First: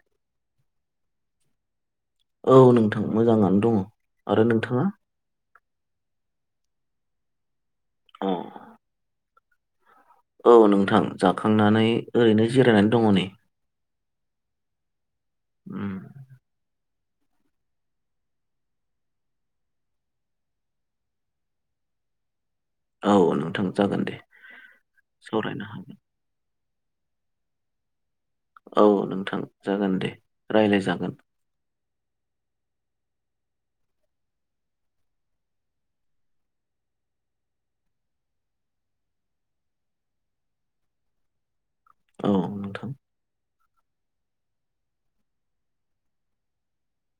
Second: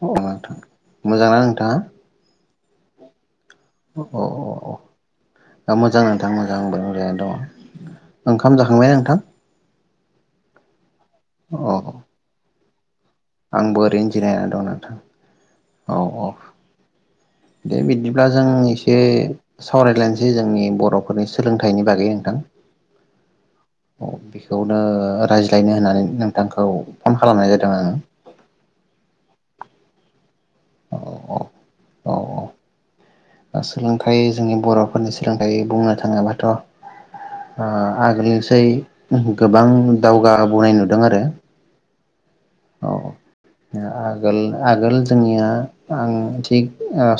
अ नोंथां मोजांना नोंथाङा औ नोंथां मोजाङानो दङ औ औ औ आरो नोंथाङा [unintelligible] मोजां नोंथां मोजां दङ अ ओंखाम जाखांबाय नोंथां औ नोंथां जाखांनानै अ ओरैनो जिरायनानै दङ नै आंबो ओरैनो जिरायना दं नोंथां उम औ औ दे बिदिब्ला जों एसे सावरायलायनोसै जोंनि बर'फोरनि सोलोंथाइनि बागै नोंथां औ जागोन औ दे बेखौनो सावरायनो रायज्लायनो हागोन होननानै नोंथांखौ औ फन खालामनाय जादों आङो औ नोंथां जागोन दे औ रायलायजागोन औ सोलोंथाइ जोंनि बर'फोरनि सोलोंथाइ बुंनो थाङोबाथ' आगोलनिसै गोबां दावगाबोनाय नुदों आरो औ नोंथां औ औ आगोल आगोल जोंनिया आं थिग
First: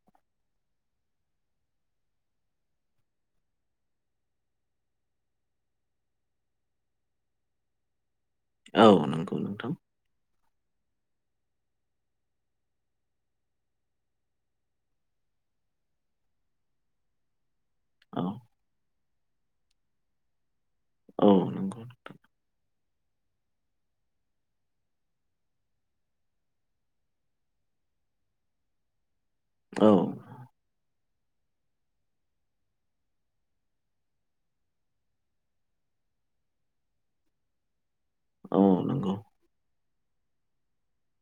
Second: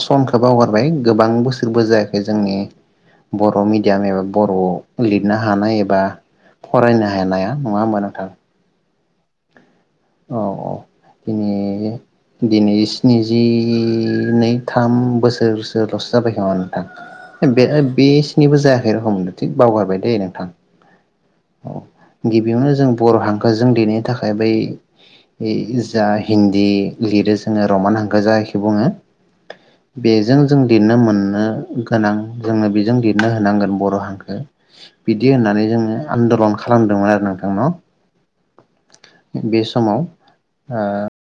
सनखौ बावगारबाय गोबां बोसोरबो जायाखै जोंनि बर' मिडियाम एबा बर'आव लिरनो हानाय एबा फरायनो हानाया नङा होमबा नोंथां औ नंगौ नोंथां औ औ दिनै दिनै स्निजिनै थाम बोसोरसोल'सो जाबाय नोमा नोंथां [unintelligible] औ बेसिनिबो जायाखै आरो हमदों थिग बावगारबाय दे नोंथां औ गिबियावनो जों बर' हांखोजों लिरनो थाखाय बे जा हिन्दी लिरो जोङो रमान हांखो जखि बुङो औ बेजों जों लिरनो मोन नो गोनां जोङो बेजों लिरनो होनांगोन बर' हांखो बिदि होननानै जोङो आन्दालन खालामदोंमोन आरो नोंथां न औ नंगौ बे समाव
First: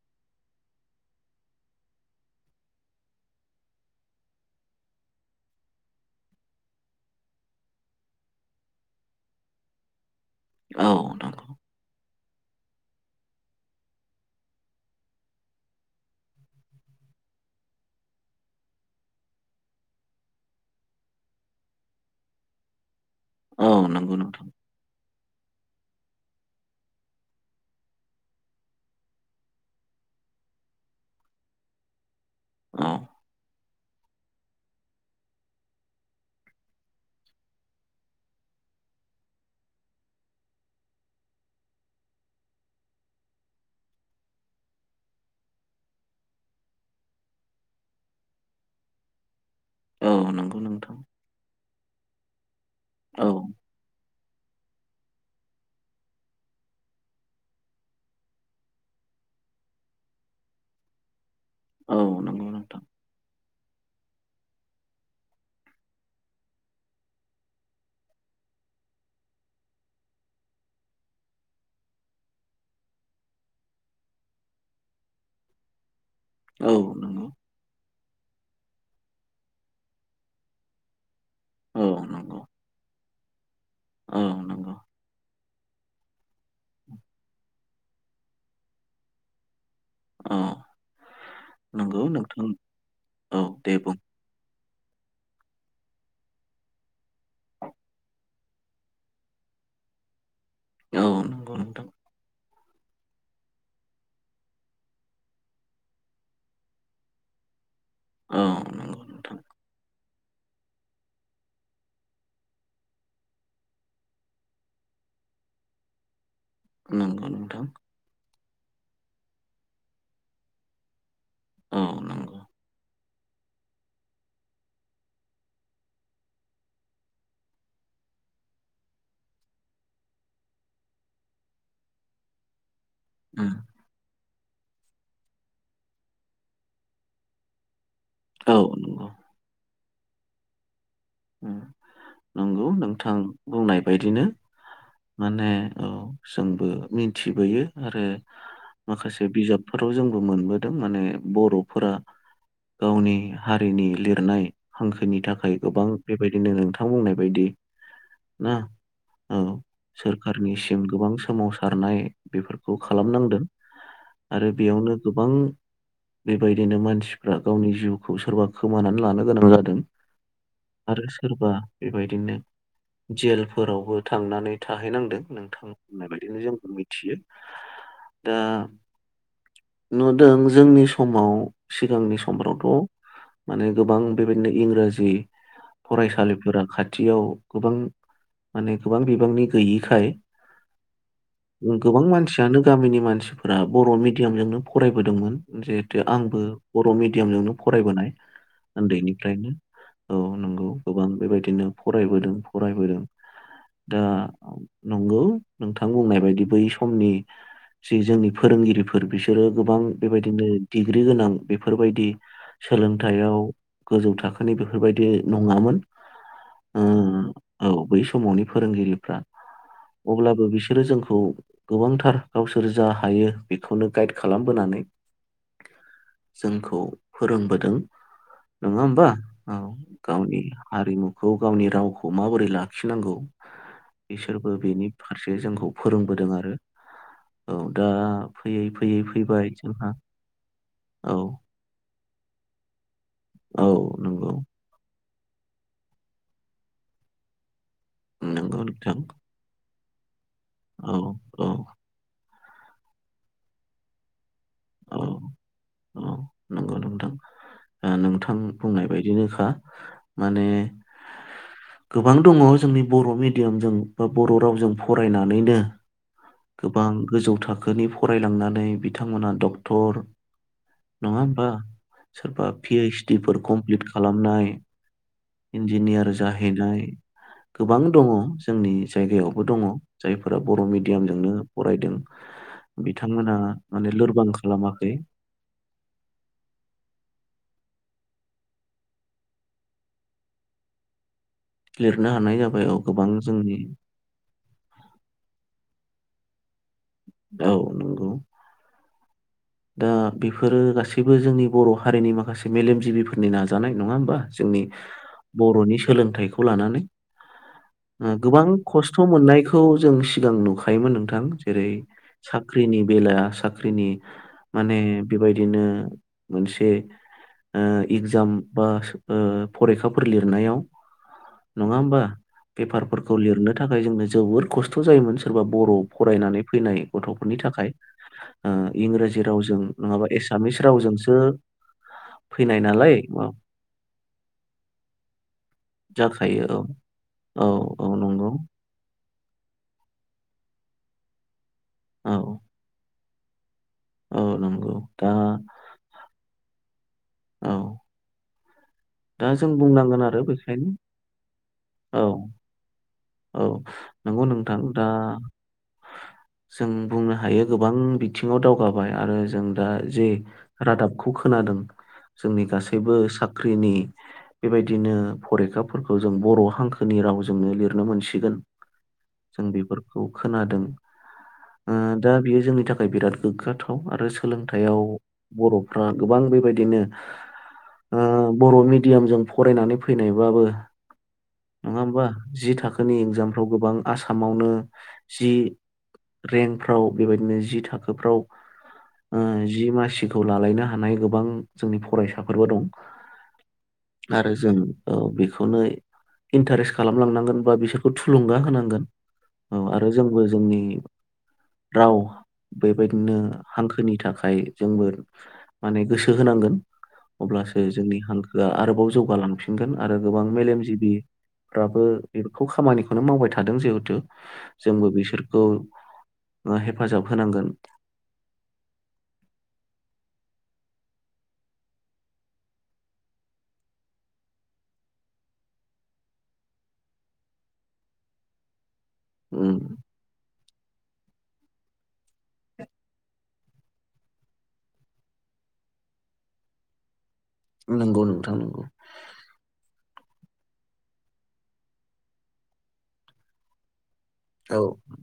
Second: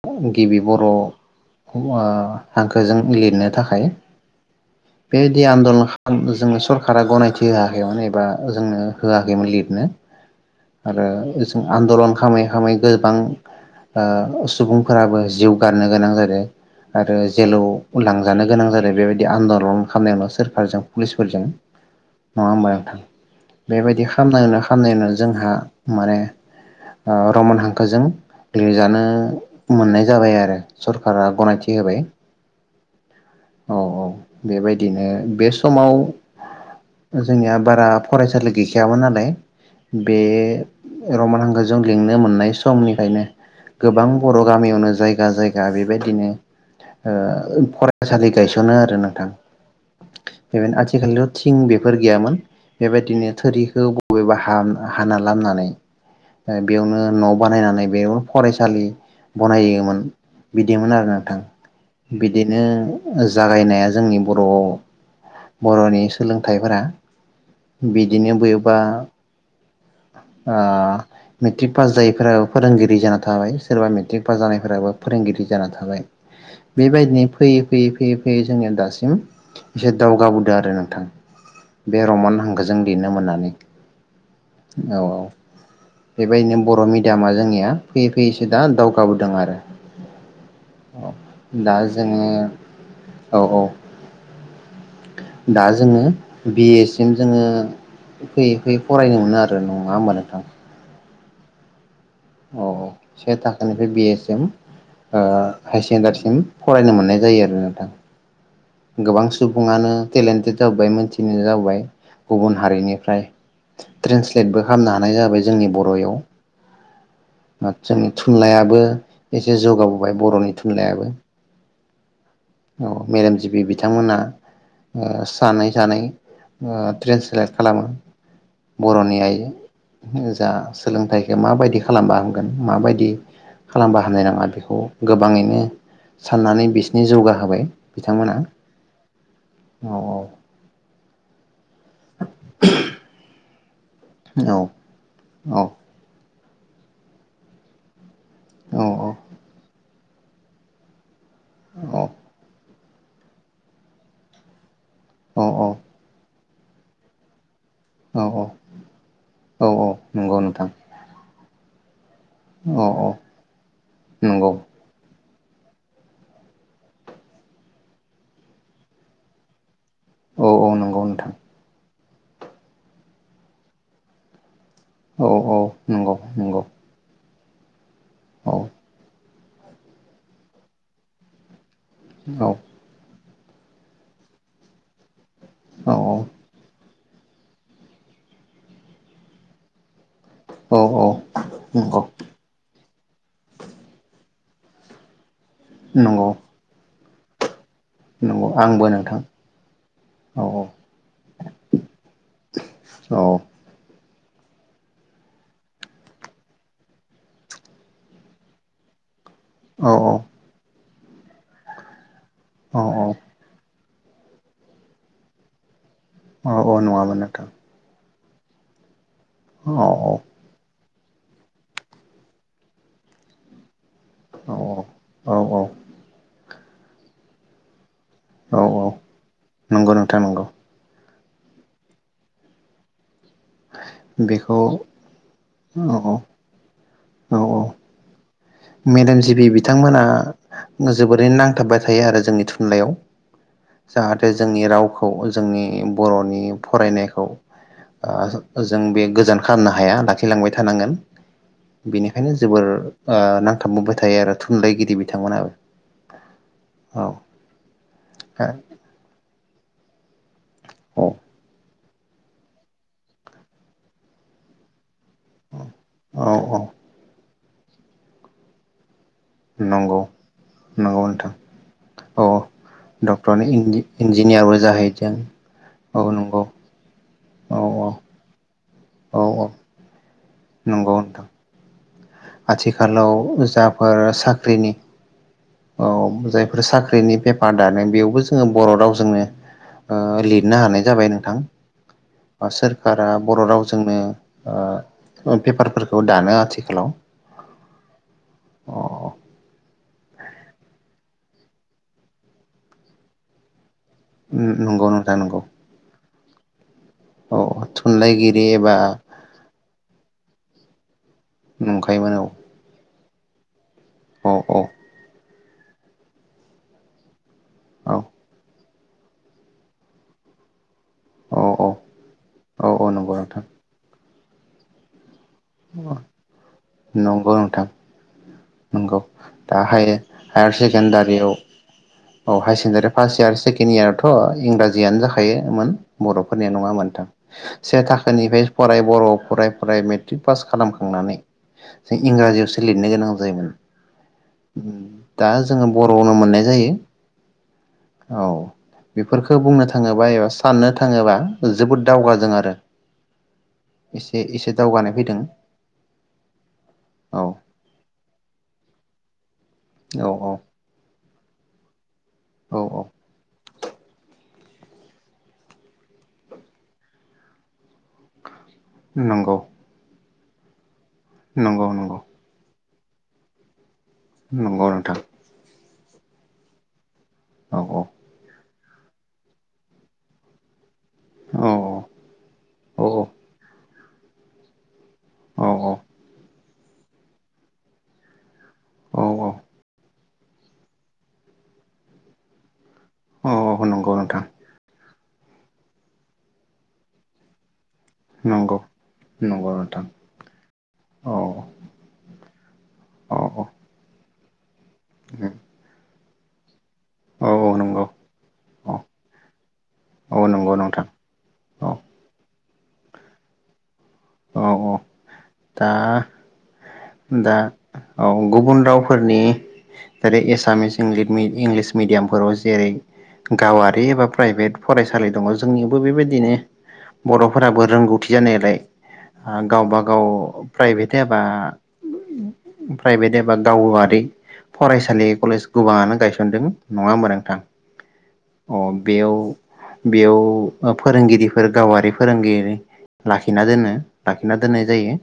ओ गिबि बर' ओ हांखोजों लिरनो थाखाय बेबायदि आन्दलन जोंनो सरकारा गनायथि होआखैमोन एबा जोंनो होआखैमोन लिर नो औ आरो नंगौ जों आन्दलन खामै खामै गोबां ओ सुबुंफोराबो जिउ गारनो गोनां जादों आरो जेलाव लांजानो गोनां जादो बेबायदि आन्दालन खालामनायावनो सोरखारजों पुलिसफोरजों नङा होमबा नोंथां औ बेबायदि नंगौ नोंथां खामनायावनो जोंहा माने ओ रमान हांखोजों लिरजानो मोननाय जाबाय आरो सरखारा गनायथि होबाय औ औ औ बेबायदिनो बे समाव जोंनिया बारा फरायसालि गैखायामोन नालाय बे रमान हांखोजों लिंनो मोननाय समनिफ्रायायनो गोबां बर' गामियावनो जायगा जायगा बेबायदिनो ओ फरायसालि गायसनो आरो नोंथां औ नंगौ बेबायनो नोंथां आथिखालनिर' थिं बेफोर गैयामोन औ बेबायदिनो थोरिखौ बबेबा हा हाना लामनानै बेयावनो न' बानायनानै बेयावनो फरायसालि बनायोमोन बिदिमोन आरो नोंथां औ नंगौ बिदिनो नोंथां जागायनाया जोंनि बर'आव बर'नि सोलोंथाइफोरा बिदिनो बबेबा ओ मेट्रिक पास जायैफोराबो फोरोंगिरि जाना थाबाय सोरबा मेट्रिक पास जानायफोराबो फोरोंगिरि जाना थाबाय औ बेबायदिनो नंगौ फैयै फैयै फैयै यै जोंनिया दासिम एसे दावगाबोदों आरो नोंथां औ बे नंगौ रमान हांखोजों लिरनो मोननानै औ नंगौ औ औ बेबायदिनो बर' मिडियामा जोंनिया फैयै फैयैसो दा दावगाबोदों आरो औ औ दा नंगौ जोङो नोंथां औ दे बुं दा जोङो बि ए सिम जोङो फैयै फैयै फरायनो मोनो आरो नङा होमबा नोंथां औ नंगौ नोंथां औ औ से थाखोनिफ्राय बि ए सिम हायार सेकेण्डारिसिम फरायनो मोननाय जायो आरो नोंथां औ नंगौ गोबां नोंथां सुबुङानो टेलेन्टेड जाबोबाय मोनथिनाय जाबोबाय गुबुन हारिनिफ्राय ट्रेन्सलेटबो खालामनो हानाय जाबाय जोंनि बर'इओव नंगौ नोंथां जोंनि थुनलायाबो एसे जौगाबोबाय बर'नि थुनलायाबो औ नंगौ औ मेलेमजिबि बिथांमोना ओ सानै सानै ट्रेन्सलेट खालामो बर'नि आइ जा सोलोंथाइखौ माबायदि खालामबा होगोन मा बायदि बिदि उम खालामबा हामनाय नङा बि खौ गोबाङैनो साननानै बिसोरनि जौगा होबाय औ नंगौ औ औ उम नंगौ नोंथां बुंनाय बायदिनो औ माने औ जोंबो मिन्थिबोयो आरो औ माखासे बिजाबफोर थ' जोंबो मोनबोदों माने बर'फोरा औ गावनि हारिनि लिरनाय हांखोनि थाखाय गोबां बिदिनो नोंथां बुंनाय बायदि औ ना औ सोरखारनिसिम गोबां सोमावसा खारनाय बेफोरखौ औ औ खालामनांदों नंगौ आरो बेयावनो गोबां बेबायदिनो मानसिफ्रा गावनि जिउखौ सोरबा खोमानानै लानो गोनां जादों। औ औ नंगौ आरो नोंथां सोरबा बेबायदिनो जेलफोरावबो थांनानै थाहैनांदों औ औ नोंथां होननाय नंगौ बायदिनो जों नंगौ मिथियो। दा औ नुदों जोंनि समाव सिगांनि औ समफ्रावथ' माने गोबां बेबायदिनो इंराजि औ फरायसालिफोरा खाथ थियाव गोबां माने गोबां बिबांनि गैयिखाय औ औ गो नंगौ गोबां मानसियानो गामिनि मानसिफोरा बर' मिडियामजोंनो फरायबोदोंमोन। जिहेतु नंगौ आंबो बर' मिड दियामजोंनो फरायबोनाय नंगौ आंबो नोंथां उन्दैनिफ्रायनो औ नंगौ। गोबां बेबायदिनो फरायबोदों फरायबोदों औ दा नंगौ नोंथां बुंनाय बायदि बै समनि जि जोंनि फोरोंगिरिफोर बिस सोरो गोबां औ बेबायदिनो डिग्रि गोनां बेफोरबायदि औ औ सोलोंथायाव गोजौ थाखोनि बेफोरबायदि न' नङामोन अ अ नङामोन नोंथां। मावनि फोरोंगिरिफ्रा औ अब्लाबो बिस बिसोरो जोंखौ गोबांथार गावसोर जा हायो बेखौनो गाइड खालामबोनानै औ औ जोंखौ फोरोंबोदों। औ नङा औ होमबा? औ। नंगौ नोंथां गावनि नंगौ हारि नुखौ गावनि रावखौ माबोरै लाखिनांगौ इसोरबो बेखौ औ बेनि फारसे जोंखौ औ फोरोंबोदों आरो औ दा फैयै फैयै मेलेमजिबि फैबाय जोंहा बिथांमोना औ जोबोरैनो नांथाबबाय थायो आरो। जोंनि थुनलाइयाव औ जाहाथे नंगौ जोंनि रावखौ औ जोंनि बर'नि फरायनायखौ ओ नंगौ जों जों नोंथां बे गोजान खाना हाया थैलांबाय थानांगोन औ औ बेनिखायनो जोबोर ओ नांथाबबोबाय थायो आरो थुनलाइगिरि औ बिथांमोनाबो औ नंगौ औ नोंथां नोंथां बुंनाय बायदिनोखा। माने औ गोबां दङ जोंनि बर' मिडियामजों बा बर' रावजों फरायनानैनो औ गोबां गोजौ थाखो थाखोनि फरायलांनानै बिथांमोना दं डक्टर नंगौ नंगौ नङा नोंथां होमबा? औ सोरबा पि एस डि फोर डक्टरनि कमप्लिट खालामनाय इन्जिनियारबो जाहैदों औ इन्जिनियार नंगौ जाहैनाय औ गोबां दङ जोंनि औ जायगायावबो औ दङ। जायफोरा बर' नंगौ नोंथां मिडियामजोंनो फरायदों आथिखालाव बिथांमोना माने जाफोर लोरबां साख खालामाखै औ जायफोरा साख्रिनि पेपार दानो बेयावबो जोङो बर' रावजोंनो ओ लिरनो हानाय जाबाय नोंथां। लिरनो हानाय ओ जाबाय औ सोरखारा गोबां बर' जोंनि रावजोंनो ओ पेपारफोर औ दानो आथि औ नंगौ। अ दा बेफोरो गासैबो जोंनि बर' हारिनि माखासे मेलेमजिबिफोरनि नाजानाय। नङा होमबा जोंनि नंगौ नोंथां नंगौ बर'नि सोलोंथाइखौ खौ लानानै औ थुनलाइगिरि गोबां एबा खस्थ' मोननायखौ जों सिगां नुखा थायोमोन थां जेरै नंखायोमोन औ साख्रिनि बेलाया साख ख्रिनि औ माने बेबाय बिदिनो मोनसे औ एगजाम बा फरिखाफोर लिरनायाव औ नङा होमबा औ औ पेपारफोरखौ नंगौ नोंथां लिरनो थाखाय जोंनो जोबोर खस्थ' जायोमोन। सोरबा बर' फरायनानै फैनाय नंगौ गथ'फोरनि नोंथां थाखाय ओ नंगौ इंराजि रावजों दा हाय नङाबा हायार एसामिस रावजोंसो सेकेण्डारियाव औ हायार फैनाय सेकेण्डारि नालाय फार्स्ट औ, इयार सेकेणड इयारथ' इंराजियानो जाखायोमोन जाखायो बर'फोरनिया नङा होनबा नोंथांम औ से औ नंगौ थाखोनिफ्राय फराय बर' फराय फराय मेट्रिक पास खालामखांनानै औ इंराजिआवसो लिरनो गोनां जायोमोन। औ नंगौ दा जोङो बर'आवनो मोननाय जायो। औ औ। दा बेफोरखौ जों बुंनो बुंनांगोन थाङोबा आरो एबा साननो बेखायनो थाङोबा जोबोद औ दावगादों आरो औ एसे नंगौ एसे नोंथां दा दावगानाय फैदों जों बुंनो औ हायो गोबां बि बिथिंङाव दावगाबाय आरो जों दा जे औ औ रादाबखौ खोनादों। जोंनि औ औ गासैबो साख ख्रिनि बेबायदिनो फरिखाफोरखौ जों बर' हांखोनि रावजोंनो लिरनो मोनसिगोन। नंगौ जों बिफोर खौ खोनादों। नंगौ ओ नंगौ दा बेयो जोंनि थाख बिराद गोगाथ' आरो नंगौ सोलोंथायाव नोंथां बर' फ्रा गोबां बेबायदिनो औ ओ औ बर' मिद मिडियामजों फरायनानै फैनायबाबो औ नङा होमबा जि औ थाखोनि एगजामफ्राव गोबां आसामावनो जि औ रेंक फ्राव बेबायदिनो जि थाखोफ्राव औ ओ जि मासि खौ लालायनो हानाय गोबां जोंनि फरायसाफोरबो दं। औ औ नंगौ नोंथां। औ बेखौनो इन्टारेस्ट खालामलांनांगोन बा बिसोर खौ थुलुंगा नंगौ होनांगोन नंगौ औ नोंथां आरो जोंबो जोंनि औ राव बेबायदिनो औ हांखोनि थाख [unintelligible] जोंबो उम माने गोसो होनांगोन। औ अब्लासो नंगौ जोंनि हां ओ औ आरोबाव जौगालांफिनगोन आरो गोबां औ नंगौ नोंथां मेलेमजिबि औ फ्राबो खौ खामानिखौनो मावबाय थादों जिहेथु। औ औ जोंबो बिसोरखौ दा ओ हे दा औ गुबुन रावफोरनि जेरै एस सामिस इंलिद इंलिस मिडियामफोराव जेरै गावारि एबा प्राइभेट फरायसालि दङ जोंनियावबो बेबायदिनो बर'फोराबो रोंगौथि जानायालाय आ उम गावबा गाव प्राइभेट एबा प्राइभेट एबा गावआरि फरायसालि कलेज गोबाङानो गायसनदों नङा होनबा नोंथां? नोंगौ। अ बेयाव बेयाव ओ फोरोंगिरिफोर गावारि फोरोंगिरि लाखिना दोनो। लाखिना औ दोननाय जायो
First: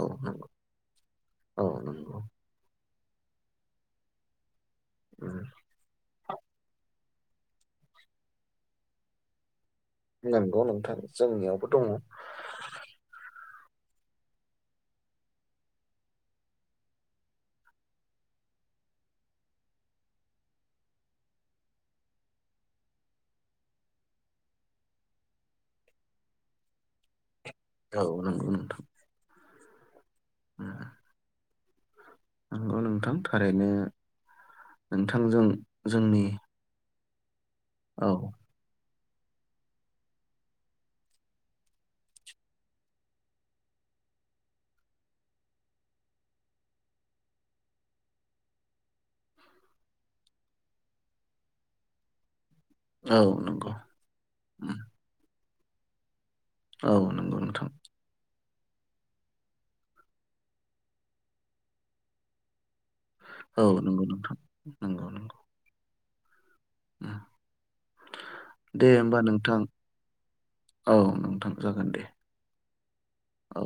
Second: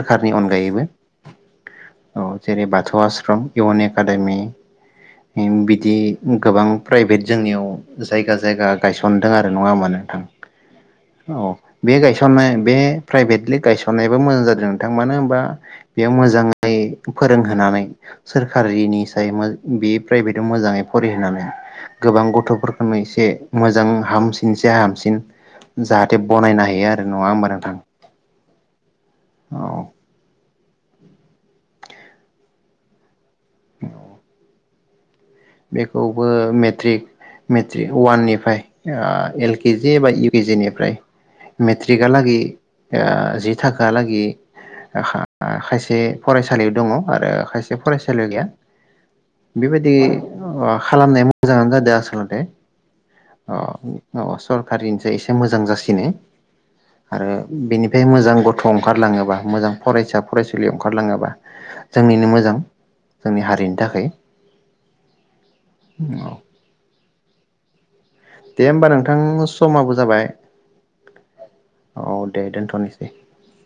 औ नंगौ अनगायैबो औ नंगौ औ जेरै बाथौ आश्रम इउ एन एकाडेमि उम [unintelligible] बिदि गोबां प्राइभेट जोंनियाव जायगा जायगा गायसनदों आरो नङा नंगौ नोंथां नो औ जोंनियावबो दङ बे गायसनाय बे प्राइभेट गायसननायाबो मोजां जादों नोंथां मानो होनबा बेयाव मोजाङै फोरोंहोनानै सोरखारिनि साय बे प्राइभेटाव मोजाङै फरायहोनानै गोबां गथ'फोरखौनो एसे मोजां हामसिन हामसिन जाहाथे बनायनो हायो आरो नङा होमबानो औ नंगौ नोंथां औ ओम नंगौ नोंथां थारैनो नोंथांजों जोंनि बेखौबो मेट्रिक मेट्रिक औ अवाननिफ्राय ओ एल के जि एबा इउ के जि निफ्राय मेट्रिकहालागै ओ जि थाखा लागै अ खालामनाया मोजाङानो जादों आसलथे औ अ नंगौ अ उम सरखारनिफ्राय मोजां जासिनो औ आरो नंगौ नोंथां बिनिफ्राय मोजां गथ' गथ' ओंखारलाङोबा मोजां फरायसा फरायसुलियाव ओंखारलाङोबा जोंनिनो मोजां जोंनि औ हारिनि नंगौ थाखाय नोंथां नंगौं नंगौ औ उम। दे होमबा नोंथां समाबो जाबाय औ नोंथां जागोन औ दे दोनथ'नोसै औ